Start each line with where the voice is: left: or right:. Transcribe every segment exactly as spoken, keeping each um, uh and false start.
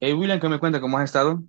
right: Hey William, ¿qué me cuenta? ¿Cómo has estado?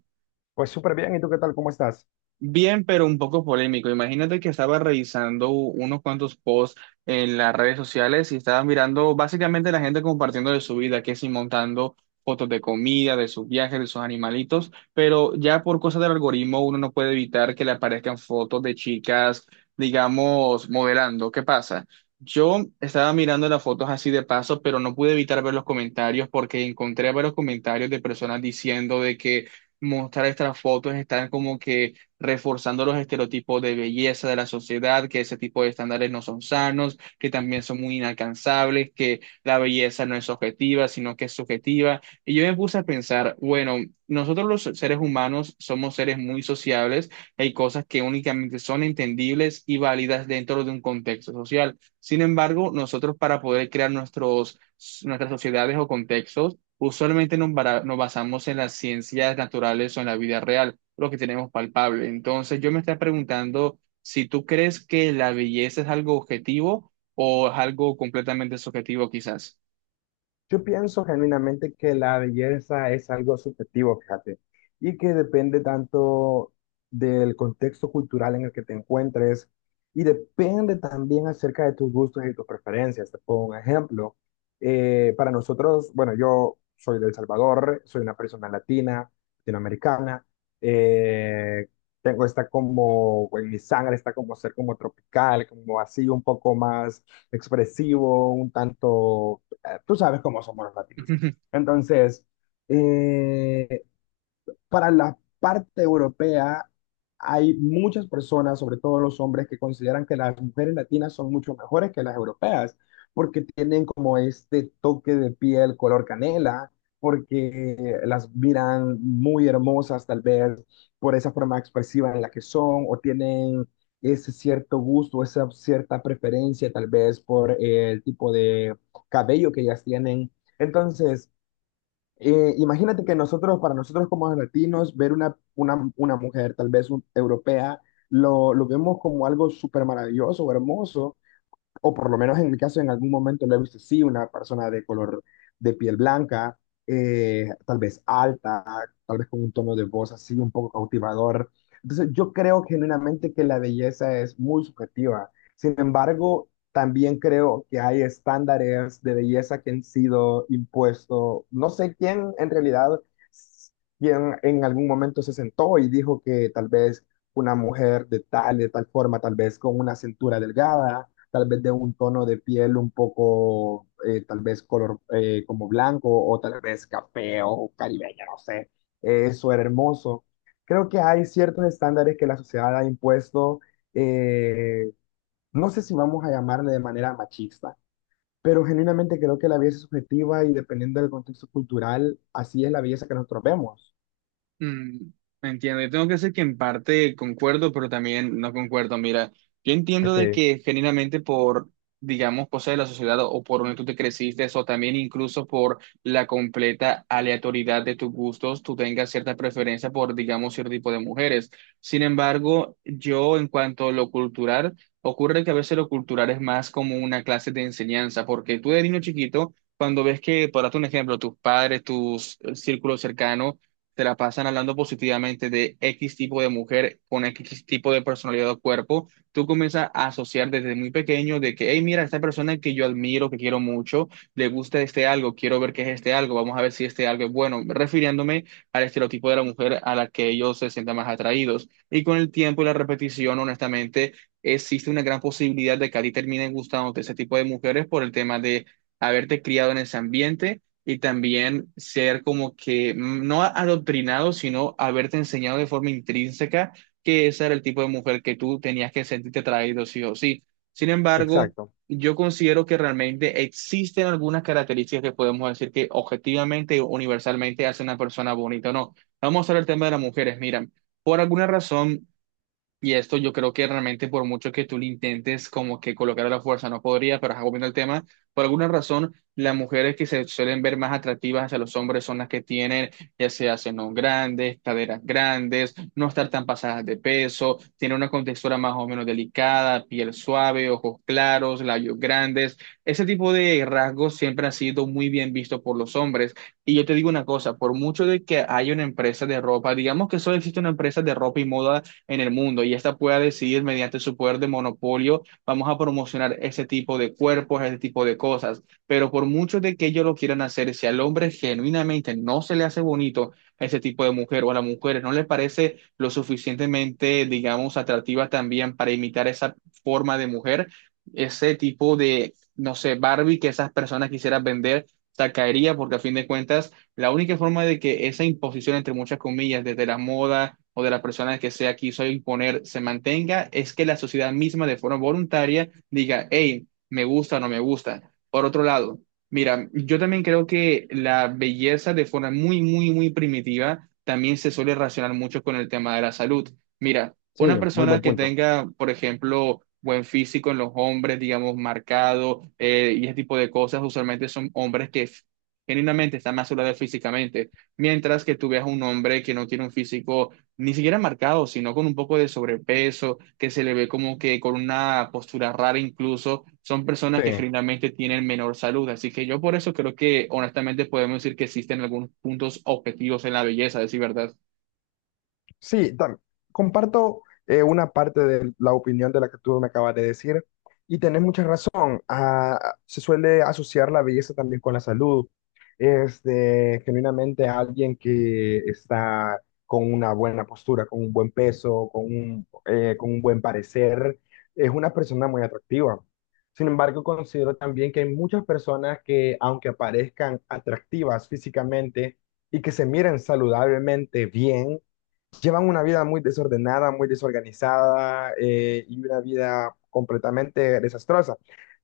left: Pues súper bien, ¿y tú qué tal? ¿Cómo estás?
right: Bien, pero un poco polémico. Imagínate que estaba revisando unos cuantos posts en las redes sociales y estaba mirando básicamente la gente compartiendo de su vida, que si montando fotos de comida, de sus viajes, de sus animalitos, pero ya por cosas del algoritmo uno no puede evitar que le aparezcan fotos de chicas, digamos, modelando. ¿Qué pasa? Yo estaba mirando las fotos así de paso, pero no pude evitar ver los comentarios porque encontré varios comentarios de personas diciendo de que mostrar estas fotos están como que reforzando los estereotipos de belleza de la sociedad, que ese tipo de estándares no son sanos, que también son muy inalcanzables, que la belleza no es objetiva, sino que es subjetiva. Y yo me puse a pensar, bueno, nosotros los seres humanos somos seres muy sociables, hay cosas que únicamente son entendibles y válidas dentro de un contexto social. Sin embargo, nosotros para poder crear nuestros, nuestras sociedades o contextos, usualmente nos bara- nos basamos en las ciencias naturales o en la vida real lo que tenemos palpable. Entonces, yo me estaba preguntando si tú crees que la belleza es algo objetivo o es algo completamente subjetivo, quizás.
left: Yo pienso genuinamente que la belleza es algo subjetivo, fíjate, y que depende tanto del contexto cultural en el que te encuentres y depende también acerca de tus gustos y tus preferencias. Te pongo un ejemplo. Eh, para nosotros, bueno, yo soy de El Salvador, soy una persona latina, latinoamericana, eh, tengo esta como, en mi sangre está como ser como tropical, como así un poco más expresivo, un tanto tú sabes cómo somos los latinos. Entonces, eh, para la parte europea hay muchas personas, sobre todo los hombres, que consideran que las mujeres latinas son mucho mejores que las europeas, porque tienen como este toque de piel color canela, porque las miran muy hermosas tal vez por esa forma expresiva en la que son, o tienen ese cierto gusto, esa cierta preferencia tal vez por eh, el tipo de cabello que ellas tienen. Entonces, eh, imagínate que nosotros, para nosotros como latinos, ver una, una, una mujer, tal vez un- europea, lo, lo vemos como algo súper maravilloso, hermoso, o por lo menos en mi caso en algún momento lo he visto, sí, una persona de color de piel blanca, eh, tal vez alta, tal vez con un tono de voz así un poco cautivador. Entonces yo creo genuinamente que la belleza es muy subjetiva. Sin embargo, también creo que hay estándares de belleza que han sido impuestos. No sé quién en realidad, quién en algún momento se sentó y dijo que tal vez una mujer de tal, de tal forma, tal vez con una cintura delgada, tal vez de un tono de piel un poco, eh, tal vez color eh, como blanco o tal vez café o caribeño, no sé, eh, eso era hermoso. Creo que hay ciertos estándares que la sociedad ha impuesto, eh, no sé si vamos a llamarle de manera machista, pero genuinamente creo que la belleza es subjetiva y dependiendo del contexto cultural, así es la belleza que nosotros vemos.
right: Mm, entiendo, yo tengo que decir que en parte concuerdo, pero también no concuerdo. Mira, yo entiendo
left: Ok,
right: de que genuinamente por, digamos, cosas de la sociedad o por donde tú te creciste, o también incluso por la completa aleatoriedad de tus gustos, tú tengas cierta preferencia por, digamos, cierto tipo de mujeres. Sin embargo, yo en cuanto a lo cultural, ocurre que a veces lo cultural es más como una clase de enseñanza, porque tú de niño chiquito, cuando ves que, por darte un ejemplo, tus padres, tus eh, círculos cercanos, se la pasan hablando positivamente de X tipo de mujer con X tipo de personalidad o cuerpo, tú comienzas a asociar desde muy pequeño de que, hey, mira, esta persona que yo admiro, que quiero mucho, le gusta este algo, quiero ver qué es este algo, vamos a ver si este algo es bueno, refiriéndome al estereotipo de la mujer a la que ellos se sientan más atraídos. Y con el tiempo y la repetición, honestamente, existe una gran posibilidad de que a ti terminen gustándote ese tipo de mujeres por el tema de haberte criado en ese ambiente y también ser como que mm, no adoctrinado, sino haberte enseñado de forma intrínseca que ese era el tipo de mujer que tú tenías que sentirte atraído sí o sí. Sin embargo,
left: exacto.
right: yo considero que realmente existen algunas características que podemos decir que objetivamente o universalmente hace una persona bonita o no. Vamos a hablar del tema de las mujeres. Mira, por alguna razón, y esto yo creo que realmente por mucho que tú lo intentes como que colocar a la fuerza no podría, pero ajá, volviendo al tema, por alguna razón las mujeres que se suelen ver más atractivas hacia los hombres son las que tienen ya sea senos grandes, caderas grandes, no estar tan pasadas de peso, tienen una contextura más o menos delicada, piel suave, ojos claros, labios grandes. Ese tipo de rasgos siempre ha sido muy bien visto por los hombres. Y yo te digo una cosa, por mucho de que haya una empresa de ropa, digamos que solo existe una empresa de ropa y moda en el mundo y esta pueda decidir mediante su poder de monopolio, vamos a promocionar ese tipo de cuerpos, ese tipo de cosas. Pero por mucho de que ellos lo quieran hacer, si al hombre genuinamente no se le hace bonito ese tipo de mujer o a las mujeres no le parece lo suficientemente, digamos, atractiva también para imitar esa forma de mujer, ese tipo de, no sé, Barbie que esas personas quisieran vender, se caería porque a fin de cuentas la única forma de que esa imposición, entre muchas comillas, desde la moda o de las personas que sea quiso imponer, se mantenga, es que la sociedad misma de forma voluntaria diga, hey, me gusta o no me gusta. Por otro lado, mira, yo también creo que la belleza de forma muy, muy, muy primitiva también se suele relacionar mucho con el tema de la salud. Mira,
left: Sí,
right: una
left: muy
right: persona
left: buen
right: que
left: punto.
right: tenga, por ejemplo, buen físico en los hombres, digamos, marcado eh, y ese tipo de cosas, usualmente son hombres que genuinamente está más de físicamente, mientras que tú veas un hombre que no tiene un físico ni siquiera marcado, sino con un poco de sobrepeso, que se le ve como que con una postura rara incluso, son
left: Sí.
right: personas que genuinamente tienen menor salud. Así que yo por eso creo que honestamente podemos decir que existen algunos puntos objetivos en la belleza, a decir verdad.
left: Sí, tam- comparto eh, una parte de la opinión de la que tú me acabas de decir y tenés mucha razón. Ah, se suele asociar la belleza también con la salud. Este, genuinamente alguien que está con una buena postura, con un buen peso, con un, eh, con un buen parecer, es una persona muy atractiva. Sin embargo, considero también que hay muchas personas que, aunque aparezcan atractivas físicamente y que se miren saludablemente bien, llevan una vida muy desordenada, muy desorganizada eh, y una vida completamente desastrosa.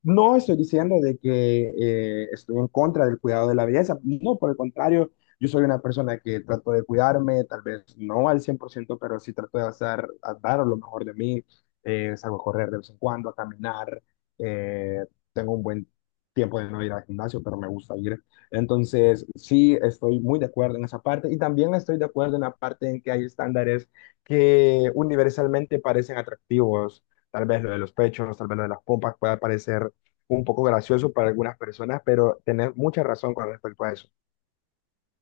left: No estoy diciendo de que eh, estoy en contra del cuidado de la belleza, no, por el contrario, yo soy una persona que trato de cuidarme, tal vez no al cien por ciento pero sí trato de hacer, a dar lo mejor de mí, eh, salgo a correr de vez en cuando, a caminar, eh, tengo un buen tiempo de no ir al gimnasio, pero me gusta ir. Entonces, sí, estoy muy de acuerdo en esa parte y también estoy de acuerdo en la parte en que hay estándares que universalmente parecen atractivos. Tal vez lo de los pechos, tal vez lo de las pompas pueda parecer un poco gracioso para algunas personas, pero tenés mucha razón con respecto a eso.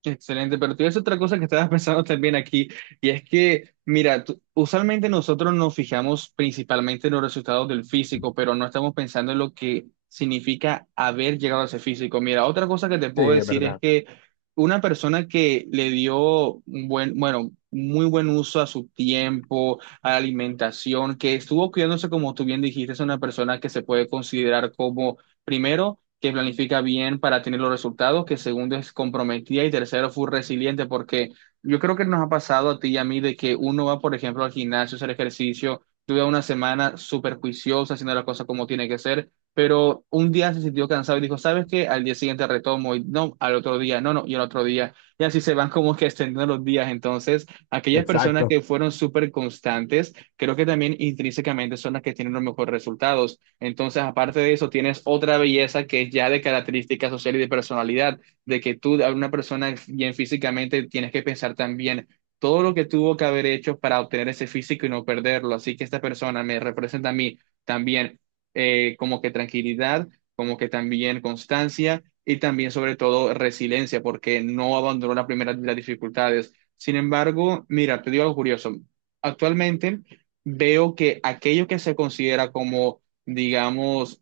right: Excelente, pero tú ves otra cosa que estabas pensando también aquí, y es que, mira, tú- usualmente nosotros nos fijamos principalmente en los resultados del físico, pero no estamos pensando en lo que significa haber llegado a ese físico. Mira, otra cosa que te
left: Sí,
right: puedo
left: es
right: decir es
left: verdad.
right: que una persona que le dio un buen, bueno, muy buen uso a su tiempo, a la alimentación, que estuvo cuidándose como tú bien dijiste, es una persona que se puede considerar como, primero, que planifica bien para tener los resultados, que segundo es comprometida y tercero fue resiliente, porque yo creo que nos ha pasado a ti y a mí de que uno va, por ejemplo, al gimnasio a hacer ejercicio, tuve una semana súper juiciosa haciendo las cosas como tiene que ser, pero un día se sintió cansado y dijo, ¿sabes qué? Al día siguiente retomo y no, al otro día, no, no, y al otro día. Y así se van como que extendiendo los días. Entonces, aquellas personas
left: Exacto.
right: que fueron súper constantes, creo que también intrínsecamente son las que tienen los mejores resultados. Entonces, aparte de eso, tienes otra belleza que es ya de característica social y de personalidad, de que tú, a una persona bien físicamente, tienes que pensar también todo lo que tuvo que haber hecho para obtener ese físico y no perderlo. Así que esta persona me representa a mí también eh, como que tranquilidad, como que también constancia y también sobre todo resiliencia, porque no abandonó la primera de las dificultades. Sin embargo, mira, te digo algo curioso. Actualmente veo que aquello que se considera como digamos,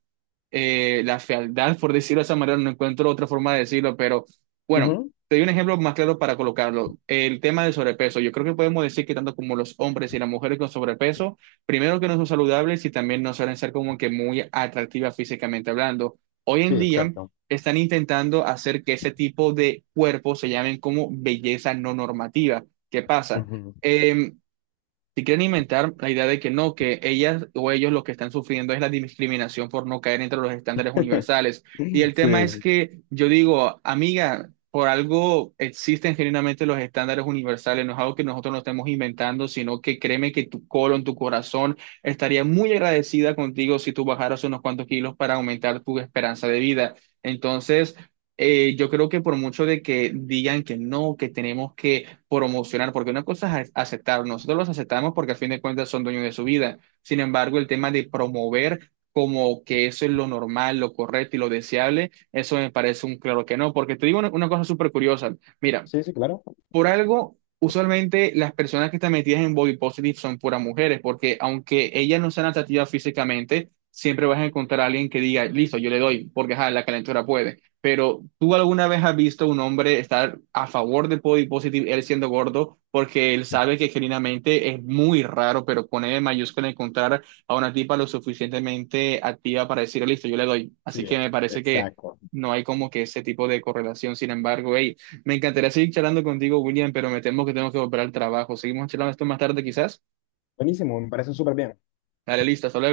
right: eh, la fealdad, por decirlo de esa manera, no encuentro otra forma de decirlo, pero bueno,
left: Ujú.
right: te doy un ejemplo más claro para colocarlo. El tema del sobrepeso. Yo creo que podemos decir que tanto como los hombres y las mujeres con sobrepeso, primero que no son saludables y también no suelen ser como que muy atractivas físicamente hablando. Hoy en
left: Sí,
right: día
left: exacto.
right: están intentando hacer que ese tipo de cuerpos se llamen como belleza no normativa. ¿Qué pasa?
left: Ujú.
right: Em, si quieren inventar la idea de que no, que ellas o ellos lo que están sufriendo es la discriminación por no caer entre los estándares universales. Y el tema es
left: Sí,
right: que yo digo, amiga, por algo existen genuinamente los estándares universales, no es algo que nosotros nos estemos inventando, sino que créeme que tu colon, tu corazón estaría muy agradecida contigo si tú bajaras unos cuantos kilos para aumentar tu esperanza de vida. Entonces, eh, yo creo que por mucho de que digan que no, que tenemos que promocionar, porque una cosa es aceptar, nosotros los aceptamos porque al fin de cuentas son dueños de su vida. Sin embargo, el tema de promover como que eso es lo normal, lo correcto y lo deseable, eso me parece un claro que no, porque te digo una, una cosa súper curiosa. Mira,
left: sí, sí, claro.
right: por algo, usualmente las personas que están metidas en body positive son puras mujeres, porque aunque ellas no sean atractivas físicamente, siempre vas a encontrar a alguien que diga, listo, yo le doy, porque ajá, la calentura puede. Pero ¿tú alguna vez has visto a un hombre estar a favor del body positive, él siendo gordo, porque él sabe que genuinamente es muy raro, pero con E mayúscula encontrar a una tipa lo suficientemente activa para decir, listo, yo le doy?
left: Sí,
right: Así que me parece que
left: exacto.
right: no hay como que ese tipo de correlación. Sin embargo, hey, me encantaría seguir charlando contigo, William, pero me temo que tengo que volver al trabajo. Seguimos charlando esto más tarde, quizás.
left: Buenísimo, me parece súper bien.
right: Dale, lista, hasta luego.